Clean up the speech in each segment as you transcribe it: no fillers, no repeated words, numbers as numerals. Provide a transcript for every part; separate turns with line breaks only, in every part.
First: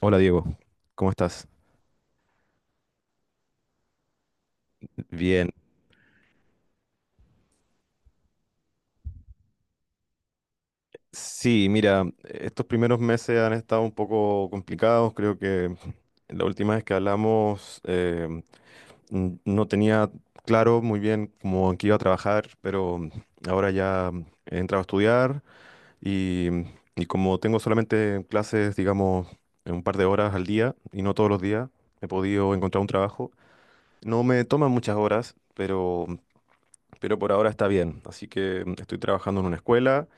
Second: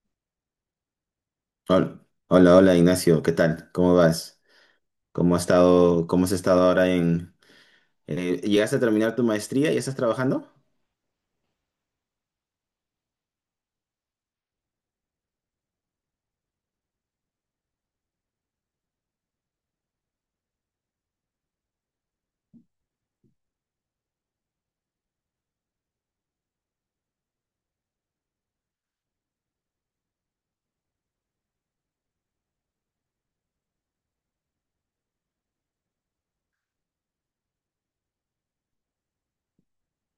Hola Diego, ¿cómo estás?
Hola, hola, hola, Ignacio, ¿qué tal? ¿Cómo vas? ¿Cómo has
Bien.
estado, cómo has estado ahora ¿llegaste a terminar tu maestría? ¿Y estás trabajando?
Sí, mira, estos primeros meses han estado un poco complicados. Creo que la última vez que hablamos no tenía claro muy bien cómo en qué iba a trabajar, pero ahora ya he entrado a estudiar y, y como tengo solamente clases, digamos, en un par de horas al día y no todos los días, he podido encontrar un trabajo. No me toman muchas horas, pero por ahora está bien. Así que estoy trabajando en una escuela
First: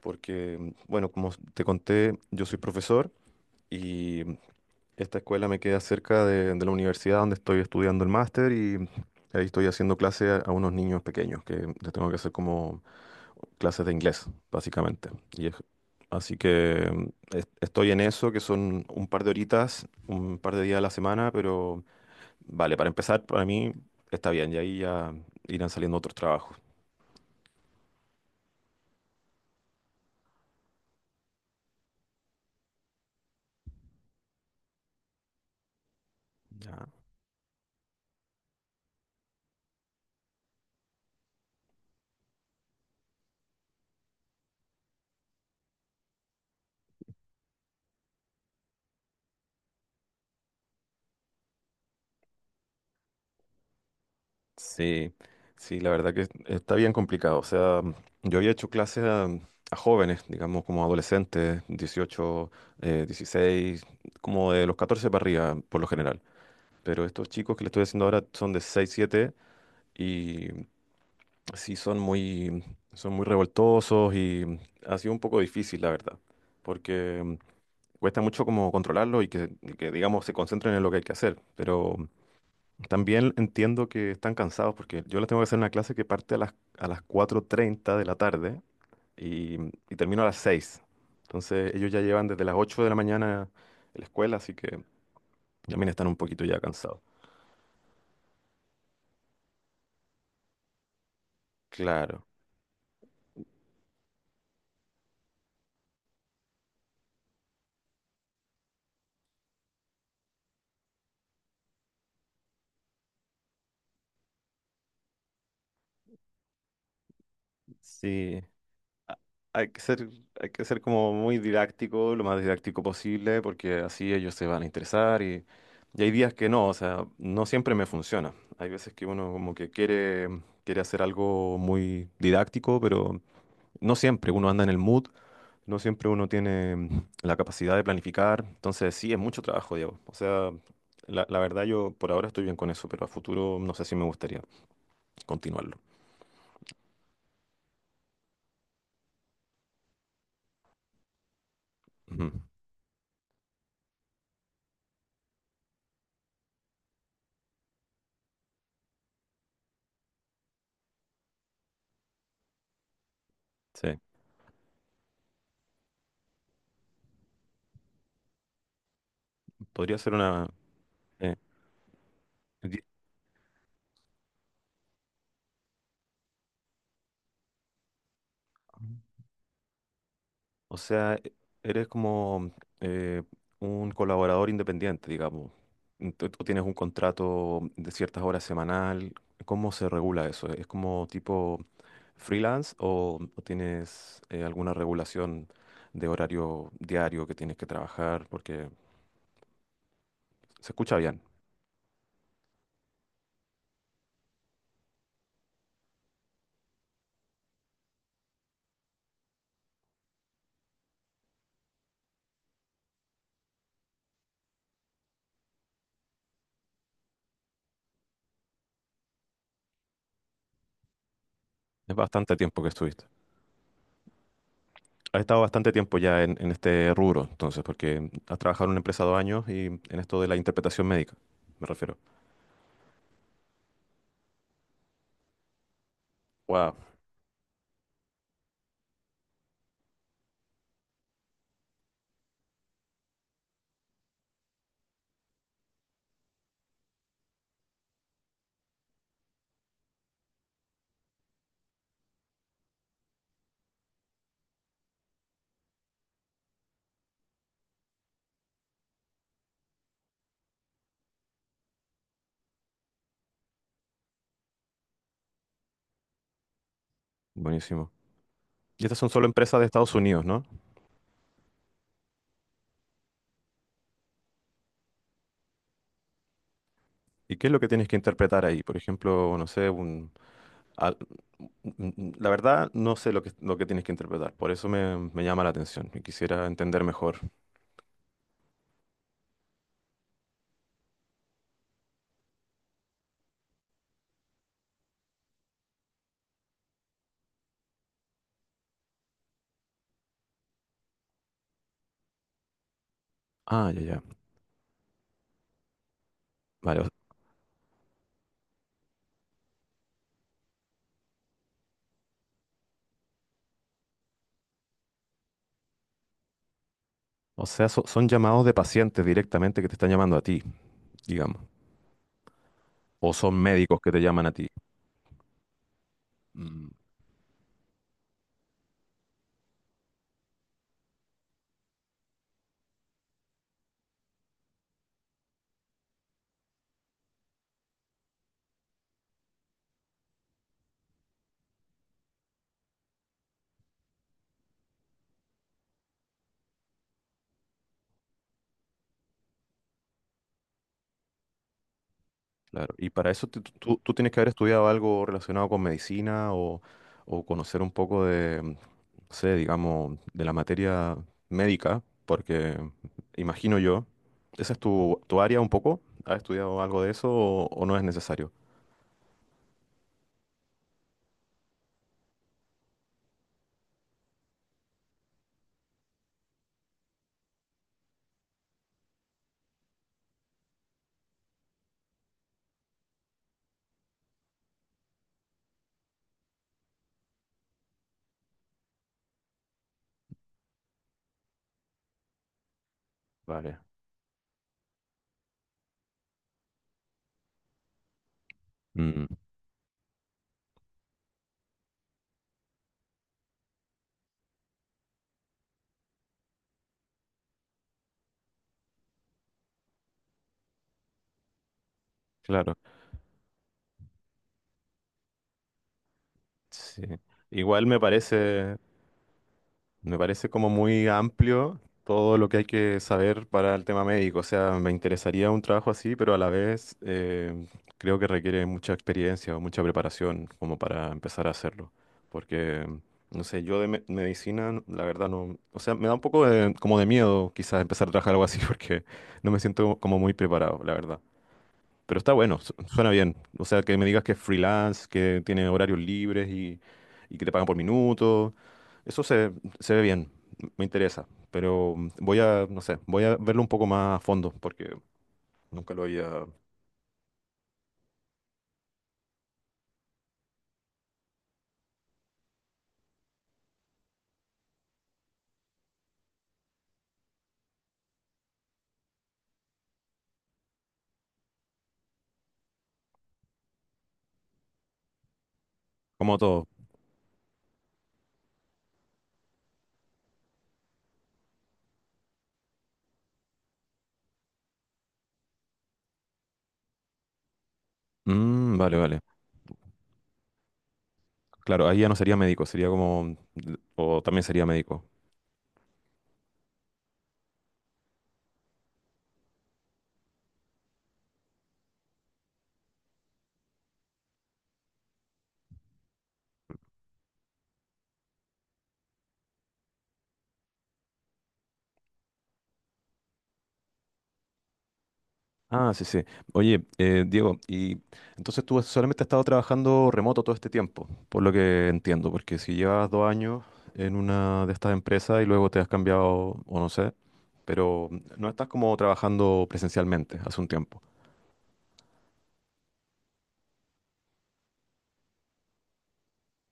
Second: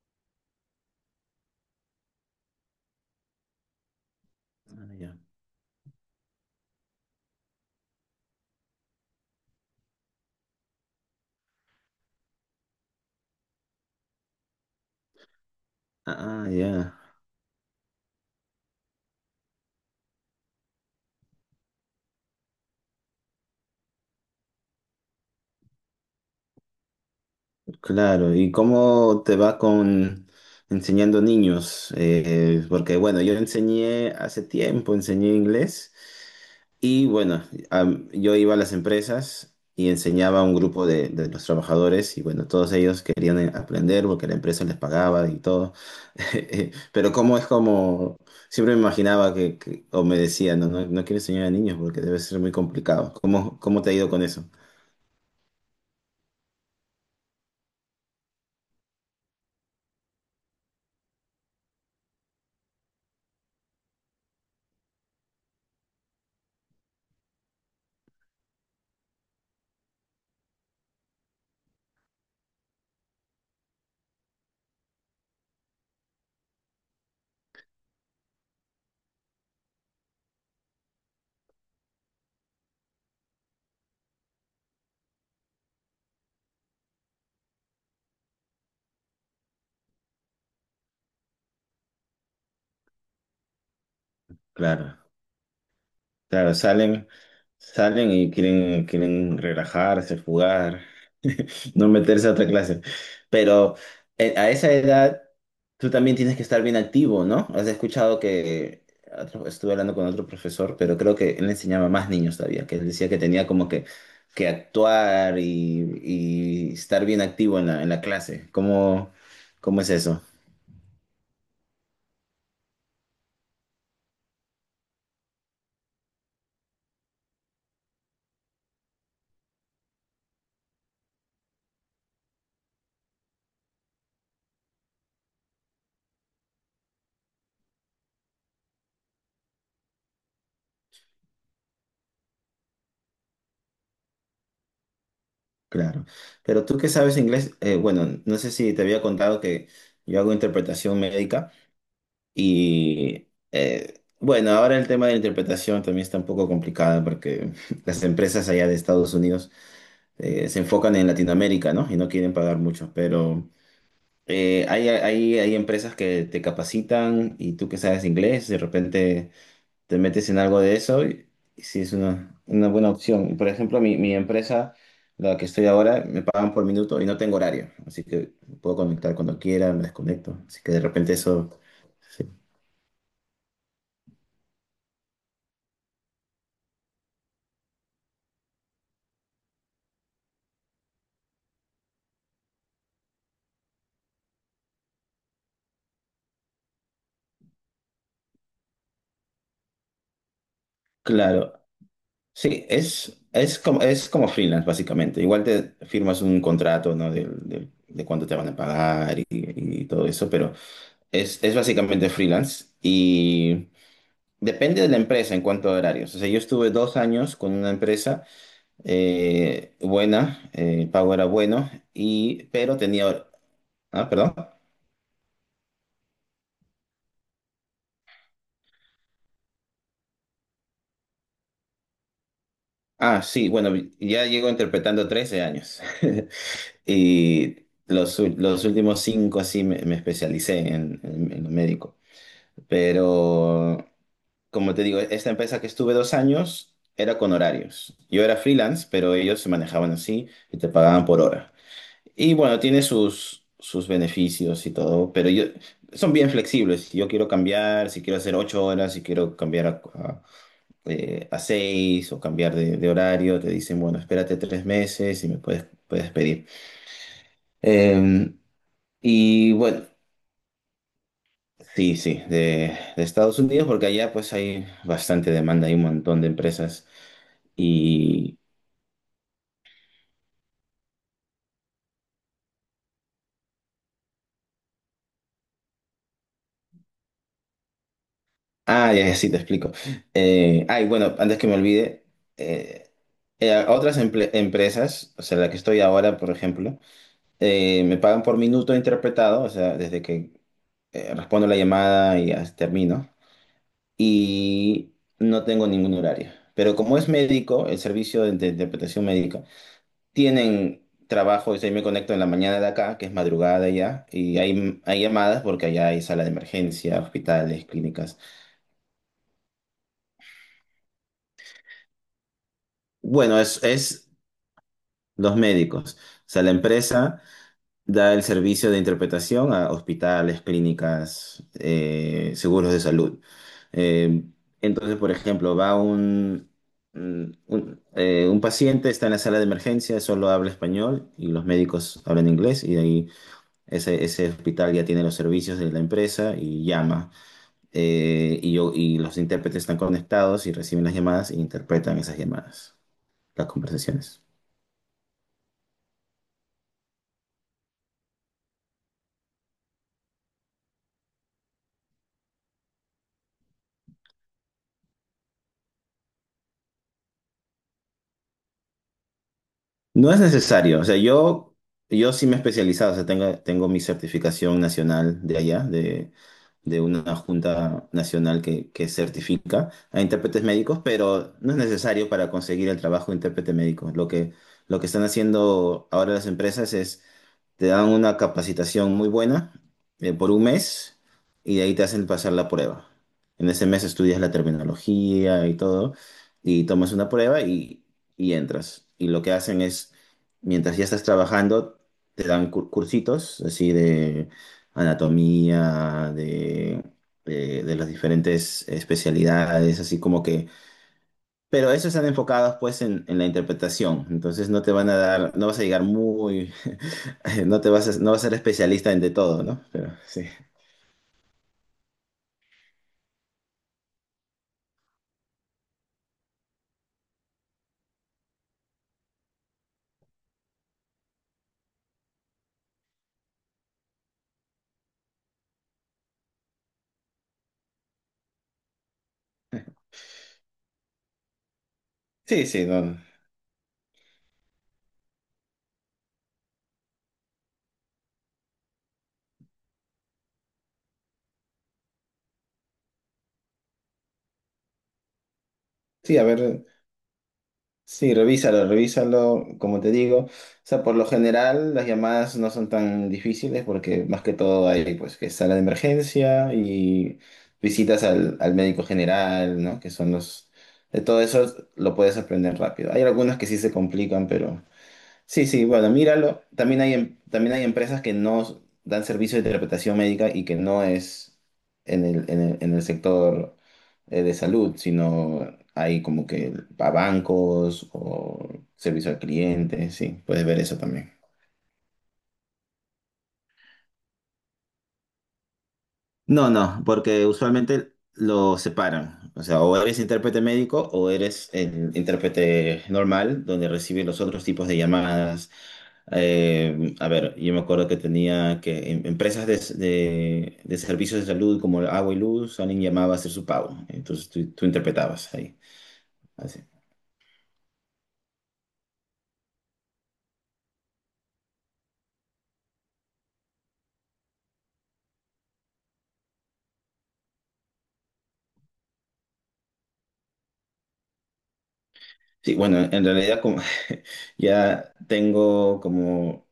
porque, bueno, como te conté, yo soy profesor y
Ah,
esta
ya.
escuela me queda cerca de la universidad donde estoy estudiando el máster y ahí estoy haciendo clase a unos niños pequeños que les tengo que hacer como clases de inglés, básicamente. Y es- Así
Ah,
que
ya.
estoy en eso, que son un par de horitas, un par de días a la semana, pero vale, para empezar, para mí está bien y ahí ya irán saliendo otros trabajos.
Claro. ¿Y cómo te va con enseñando niños? Porque bueno, yo enseñé hace tiempo, enseñé inglés.
Ya.
Y bueno, yo iba a las empresas y enseñaba a un grupo de los trabajadores y bueno, todos ellos querían aprender porque la empresa les pagaba y todo. Pero siempre me imaginaba o me decían, no, no, no quiero enseñar a niños porque debe ser muy complicado. ¿Cómo te ha ido con eso?
Sí, sí, la verdad que está bien complicado. O sea, yo había hecho clases a jóvenes, digamos, como adolescentes, 18, 16, como de los 14 para arriba, por lo general. Pero estos chicos que le estoy haciendo ahora son de 6, 7 y sí son muy, son muy revoltosos y ha sido un poco difícil, la verdad, porque cuesta mucho como controlarlo y que, digamos, se concentren en lo que hay que hacer. Pero también entiendo que están cansados porque yo les tengo que hacer una clase que parte a las 4:30 de la tarde y, y termino a las 6. Entonces ellos ya llevan desde las 8 de la mañana en la escuela, así que
Claro.
también están un poquito
Claro,
ya cansados.
salen y quieren relajarse, jugar, no
Claro,
meterse a otra clase. Pero a esa edad tú también tienes que estar bien activo, ¿no? Has escuchado que estuve hablando con otro profesor, pero creo que él enseñaba a más niños todavía, que él decía que tenía como que actuar, y estar bien activo en la
sí.
clase. ¿Cómo,
a- Hay que
cómo es
ser,
eso?
Hay que ser como muy didáctico, lo más didáctico posible, porque así ellos se van a interesar y hay días que no, o sea, no siempre me funciona. Hay veces que uno como que quiere hacer algo muy didáctico, pero no siempre uno anda en el mood, no siempre uno tiene la capacidad de planificar. Entonces, sí, es mucho trabajo, Diego. O sea, la verdad yo por ahora estoy bien con eso, pero a futuro no sé si me gustaría continuarlo.
Claro. Pero tú que sabes inglés, bueno, no sé si te había contado que yo hago interpretación médica
Ujú.
y bueno, ahora el tema de la interpretación también está un poco complicado porque las empresas allá de Estados Unidos se enfocan en Latinoamérica, ¿no? Y no quieren pagar mucho, pero
Sí,
hay empresas que te capacitan y tú que sabes inglés, de repente
podría
te
ser
metes en
una...
algo de eso
eh,
y sí es una
di-
buena opción. Por ejemplo, mi empresa, la que estoy ahora, me pagan por minuto y no tengo horario, así que puedo conectar cuando quiera, me desconecto. Así que
O
de repente
sea,
eso,
eres
sí.
como eh, un colaborador independiente, digamos. Tú tienes un contrato de ciertas horas semanal. ¿Cómo se regula eso? ¿Es como tipo freelance o tienes alguna regulación de horario diario que tienes que trabajar? Porque se escucha bien.
Claro, sí, es como freelance básicamente. Igual te firmas un contrato, ¿no? De cuánto te van a pagar y todo eso, pero es básicamente freelance y depende de la empresa en cuanto a horarios. O sea, yo estuve 2 años con una empresa buena, el pago era bueno,
Es bastante tiempo que
pero
estuviste.
tenía... Ah, perdón.
Has estado bastante tiempo ya en este rubro, entonces, porque has trabajado en una empresa 2 años y en esto de la interpretación médica, me refiero.
Ah, sí, bueno, ya llego interpretando 13 años.
Wow.
Y los últimos 5 sí me especialicé en lo médico. Pero, como te digo, esta empresa que estuve 2 años era con horarios. Yo era freelance, pero ellos se manejaban así y te pagaban por hora. Y bueno, tiene sus beneficios y todo, pero yo, son bien flexibles. Si yo quiero cambiar, si quiero hacer 8 horas, si quiero cambiar a seis o cambiar de horario, te dicen, bueno, espérate 3 meses y me puedes pedir.
Buenísimo.
Eh,
¿Y estas son solo
y
empresas de
bueno,
Estados Unidos, no?
sí, sí, de Estados Unidos, porque allá pues hay bastante demanda, hay un montón de empresas.
¿Y qué es lo que tienes que interpretar ahí? Por ejemplo, no sé, un, al- un- la verdad no sé lo que tienes que interpretar, por eso me llama la atención y quisiera entender mejor.
Ah, ya, ya, sí, te explico. Ay, bueno, antes que me olvide, eh, otras empresas, o sea, la que estoy ahora, por ejemplo, me pagan por minuto interpretado, o sea, desde que respondo la llamada y termino,
Ah, ya, ya.
y no tengo ningún horario. Pero
Vale,
como es médico, el servicio de interpretación médica, tienen trabajo, o sea, yo me conecto en la mañana de acá, que es madrugada ya, y hay llamadas porque allá hay sala de emergencia, hospitales,
son
clínicas.
llamados de pacientes directamente que te están llamando a ti, digamos. ¿O son
Bueno,
médicos que te
es
llaman a ti?
los médicos. O sea, la
Mm.
empresa da el servicio de interpretación a hospitales, clínicas, seguros de salud. Eh, entonces, por ejemplo, va un paciente, está en la sala de emergencia, solo habla español y los médicos hablan inglés y de ahí ese hospital ya tiene los servicios de la empresa y llama. Y los intérpretes están conectados y reciben las llamadas e interpretan esas
Claro,
llamadas,
y para eso tú,
las
tú- tú tienes que
conversaciones.
haber estudiado algo relacionado con medicina o conocer un poco de, no sé, digamos, de la materia médica, porque imagino yo, ¿esa es tu área un poco? ¿Has estudiado algo de eso o no es necesario?
No es necesario, o sea, yo sí me he especializado, o sea, tengo mi certificación nacional de allá, de una junta nacional que certifica a intérpretes médicos, pero no es necesario para conseguir el trabajo de intérprete médico. Lo que están haciendo ahora las empresas es te dan una capacitación muy buena por un mes y de ahí te hacen pasar la prueba. En
Vale.
ese mes estudias la terminología y todo y tomas una prueba y entras.
Mm,
Y lo que hacen es, mientras ya estás trabajando, te dan cursitos así de anatomía, de las diferentes especialidades, así como que pero esos están
claro,
enfocados pues en la interpretación, entonces no te van a dar, no vas a llegar muy,
sí. Igual me
no vas a ser
parece,
especialista en de todo, ¿no? Pero
Me
sí,
parece como muy amplio todo lo que hay que saber para el tema médico. O sea, me interesaría un trabajo así, pero a la vez creo que requiere mucha experiencia o mucha preparación como para empezar a hacerlo. Porque, no sé, yo de medicina, la verdad no... O sea, me da un poco de, como de miedo quizás empezar a trabajar algo así porque no me siento como muy preparado, la verdad. Pero está bueno,
sí, sí,
suena
no.
bien. O sea, que me digas que es freelance, que tiene horarios libres y que te pagan por minuto. Eso se ve bien, me interesa, pero voy a, no sé, voy a verlo un poco más a fondo porque nunca lo había...
Sí, a ver, sí, revísalo, revísalo, como te digo, o sea, por lo general las llamadas no son tan difíciles porque más que todo hay pues que sala de emergencia y visitas al médico general, ¿no? Que son los, de todo eso lo puedes aprender rápido. Hay algunas que sí se complican, pero... Sí, sí, bueno,
Como
míralo.
todo.
También también hay empresas que no dan servicio de interpretación médica y que no es en el sector de salud, sino hay como que para bancos o
Mm, vale, vale.
servicio al cliente, sí, puedes ver eso también.
Claro, ahí ya no sería médico, sería como... O también sería médico.
No, no, porque usualmente lo separan. O sea, o eres intérprete médico o eres el intérprete normal, donde recibe los otros tipos de llamadas. A ver, yo me acuerdo que tenía empresas de servicios de salud como Agua y Luz, alguien llamaba a hacer su pago. Entonces tú interpretabas ahí.
Ah, sí, sí.
Así.
Oye, Diego, ¿y entonces tú solamente has estado trabajando remoto todo este tiempo, por lo que entiendo, porque si llevas 2 años en una de estas empresas y luego te has cambiado, o no sé, pero no estás como trabajando presencialmente hace un tiempo?
Sí, bueno, en realidad como ya tengo como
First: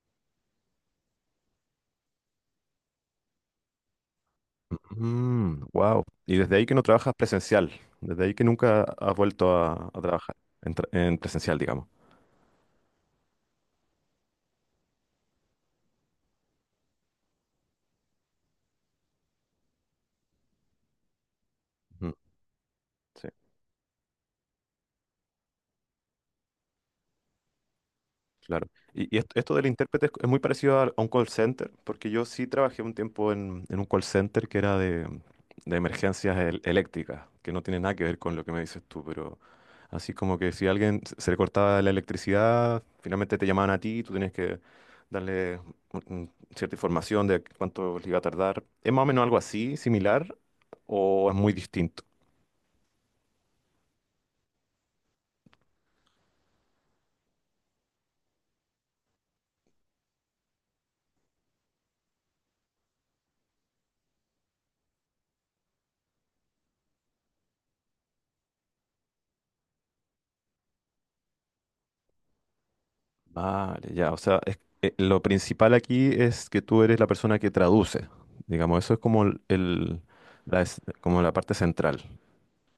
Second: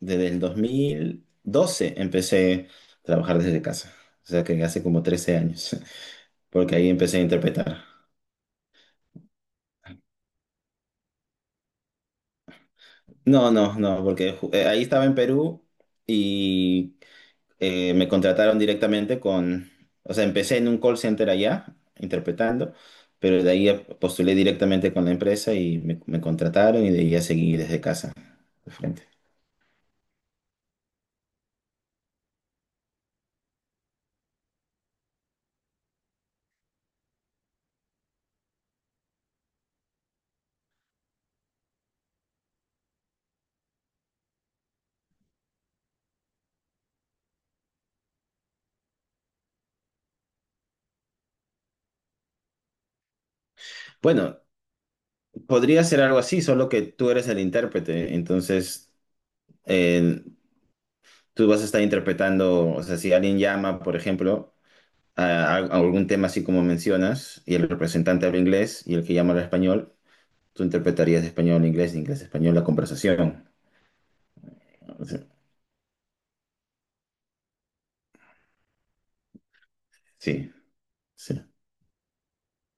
desde el 2012 empecé a trabajar desde casa. O sea que hace como 13 años,
Wow. Y desde ahí que
porque
no
ahí
trabajas
empecé a
presencial,
interpretar.
desde ahí que nunca has vuelto a trabajar en presencial, digamos.
No, no, no, porque ahí estaba en Perú y me contrataron directamente o sea, empecé en un call center allá
Ujú.
interpretando,
Sí,
pero de ahí postulé directamente con la empresa y me contrataron y de ahí ya seguí desde casa,
claro.
de frente.
Y, esto del intérprete es muy parecido a un call center, porque yo sí trabajé un tiempo en un call center que era de emergencias eléctricas, que no tiene nada que ver con lo que me dices tú, pero así como que si a alguien se le cortaba la electricidad, finalmente te llamaban a ti y tú tenías que darle mm, cierta información de cuánto le iba a tardar. ¿Es más o menos algo así, similar, o es muy distinto?
Bueno, podría ser algo así, solo que tú eres el intérprete, entonces eh, tú vas a estar interpretando, o sea, si alguien llama, por ejemplo, a algún tema así como mencionas, y el representante habla inglés y el que llama habla español, tú interpretarías de español a inglés, de inglés a español la conversación.
Vale, ya, o sea,
O
lo
sea,
principal aquí es que tú eres la persona que traduce. Digamos, eso es como el-
sí,
la, es- como la
sí.
parte central,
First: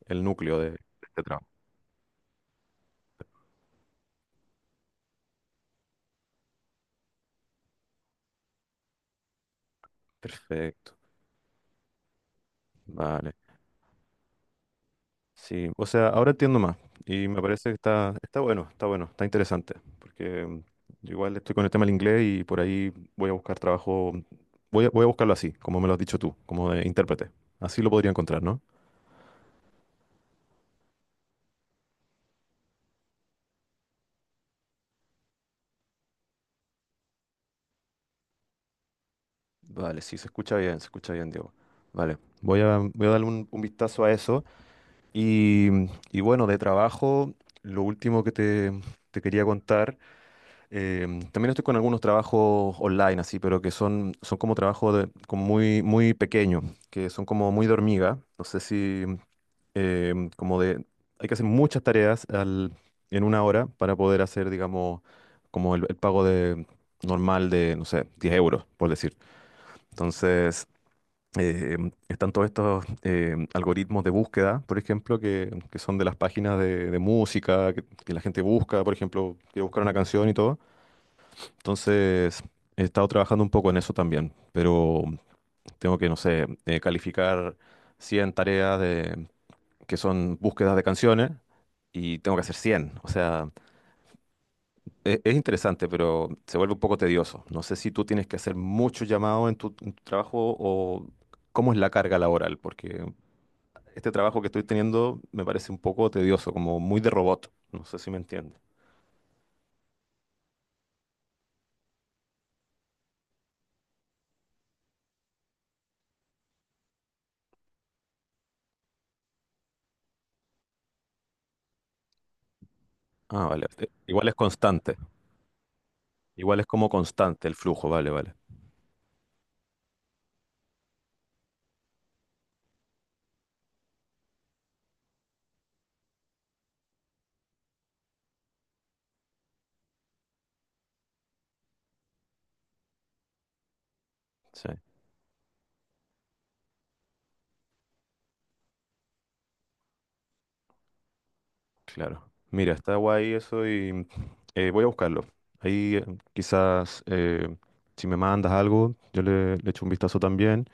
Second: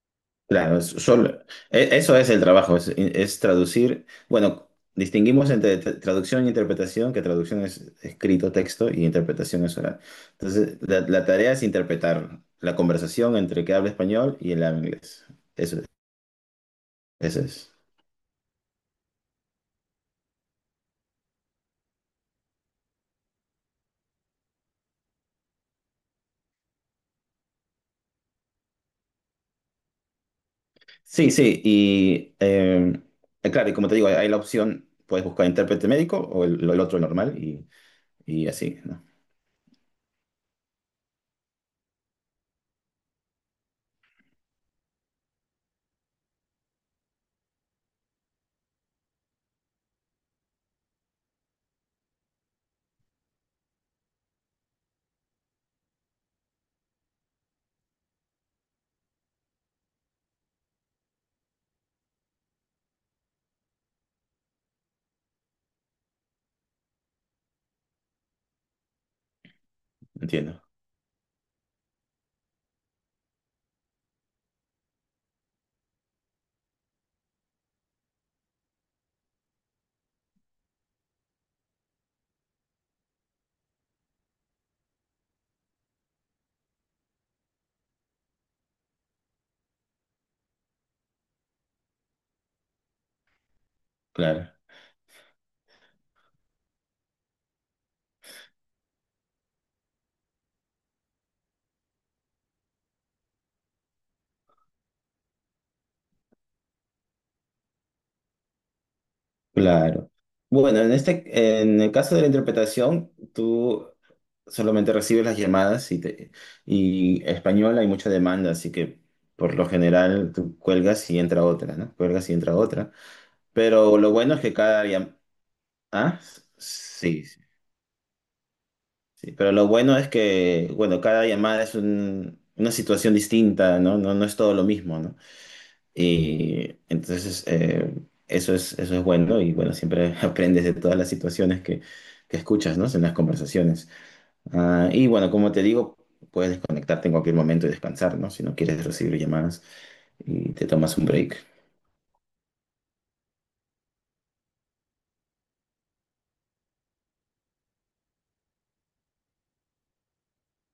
el núcleo de
Claro,
este trabajo.
eso es el trabajo, es traducir. Bueno, distinguimos entre traducción e interpretación, que traducción es escrito, texto, y interpretación es oral. Entonces,
Perfecto,
la tarea es interpretar la
vale.
conversación entre el que habla español y el que habla inglés.
Sí,
Eso,
o sea, ahora entiendo más y me
eso
parece
es.
que está bueno, está bueno, está interesante, porque yo igual estoy con el tema del inglés y por ahí voy a buscar trabajo, voy a buscarlo así, como me lo has dicho tú, como de intérprete. Así lo podría encontrar, ¿no?
Sí, sí, y claro, y como te digo, hay la opción, puedes buscar intérprete médico o el otro normal, y así, ¿no?
Vale, sí, se escucha bien, Diego. Vale, voy a darle un vistazo a eso. Y, y bueno, de trabajo, lo último que te quería contar, eh, también estoy con algunos trabajos online, así, pero que son como trabajos de, como muy, muy pequeños, que son como muy de hormiga. No sé si, como de, hay que hacer muchas tareas en una hora para poder hacer, digamos, como el pago de, normal de, no sé, 10 euros, por decir.
Entiendo.
Entonces eh, están todos estos algoritmos de búsqueda, por ejemplo, que son de las páginas de música, que la gente busca, por ejemplo, quiere buscar una canción y todo. Entonces, he estado trabajando un poco en eso también, pero tengo que, no sé, calificar 100 tareas de, que son búsquedas de canciones y tengo que hacer 100. O sea,
Claro,
es interesante, pero se vuelve un poco tedioso. No sé si tú tienes que hacer mucho llamado en tu trabajo o cómo es la carga laboral, porque este trabajo que estoy teniendo me parece un poco tedioso, como muy de robot. No sé si me entiende.
claro. Bueno, en el caso de la interpretación, tú solamente recibes las llamadas y español hay mucha demanda, así que por lo general tú cuelgas y entra otra, ¿no? Cuelgas y entra otra.
Ah, vale.
Pero lo
Igual es
bueno es que cada...
constante.
Ah,
Igual es como
sí. Sí.
constante el flujo, vale, vale.
Sí, pero lo bueno es que, bueno, cada llamada es una situación distinta, ¿no? No, no es todo lo mismo, ¿no? Y entonces eso es bueno y bueno, siempre aprendes de todas las situaciones que escuchas, ¿no? En las conversaciones.
Sí,
Ah, y bueno, como te digo, puedes desconectarte en cualquier momento y descansar, ¿no? Si no quieres recibir llamadas y te tomas un break.
claro. Mira, está guay eso y voy a buscarlo. Ahí quizás si me mandas algo, yo le echo un vistazo también.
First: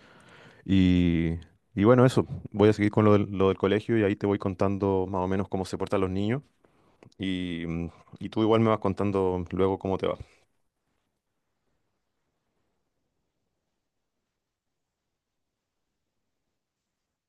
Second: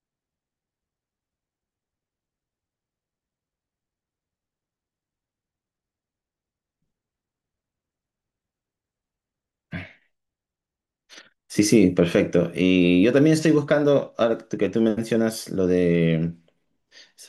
Y, y bueno, eso. Voy a seguir con lo del colegio y ahí te voy contando más o menos cómo se portan los niños. Y, mm, y tú igual me vas contando luego cómo te va,
Sí, sí, perfecto. Y yo también estoy buscando, ahora que tú mencionas lo de...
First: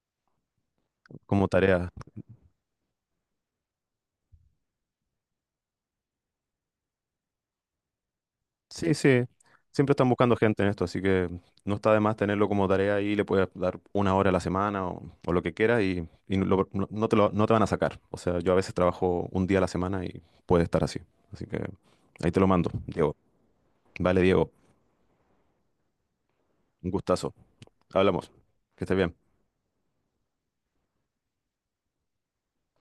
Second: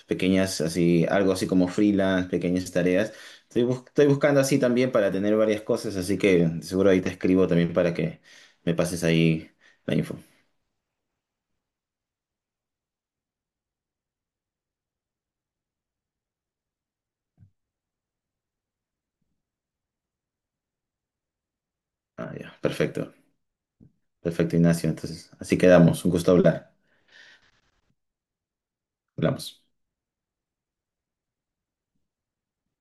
pequeñas así, algo
como
así como
tarea.
freelance, pequeñas tareas. Estoy buscando así también para tener varias cosas, así que seguro ahí te escribo también para que me
Sí,
pases
sí.
ahí
Siempre
la
están
info.
buscando gente en esto, así que no está de más tenerlo como tarea y le puedes dar una hora a la semana o lo que quieras, y no, no, no te no te van a sacar. O sea, yo a veces trabajo un día a la semana y puede estar así. Así que ahí
Ah,
te lo
ya,
mando,
perfecto,
Diego. Vale, Diego.
perfecto, Ignacio. Entonces, así quedamos. Un gusto hablar.
Un gustazo. Hablamos. Que estés bien.
Hablamos.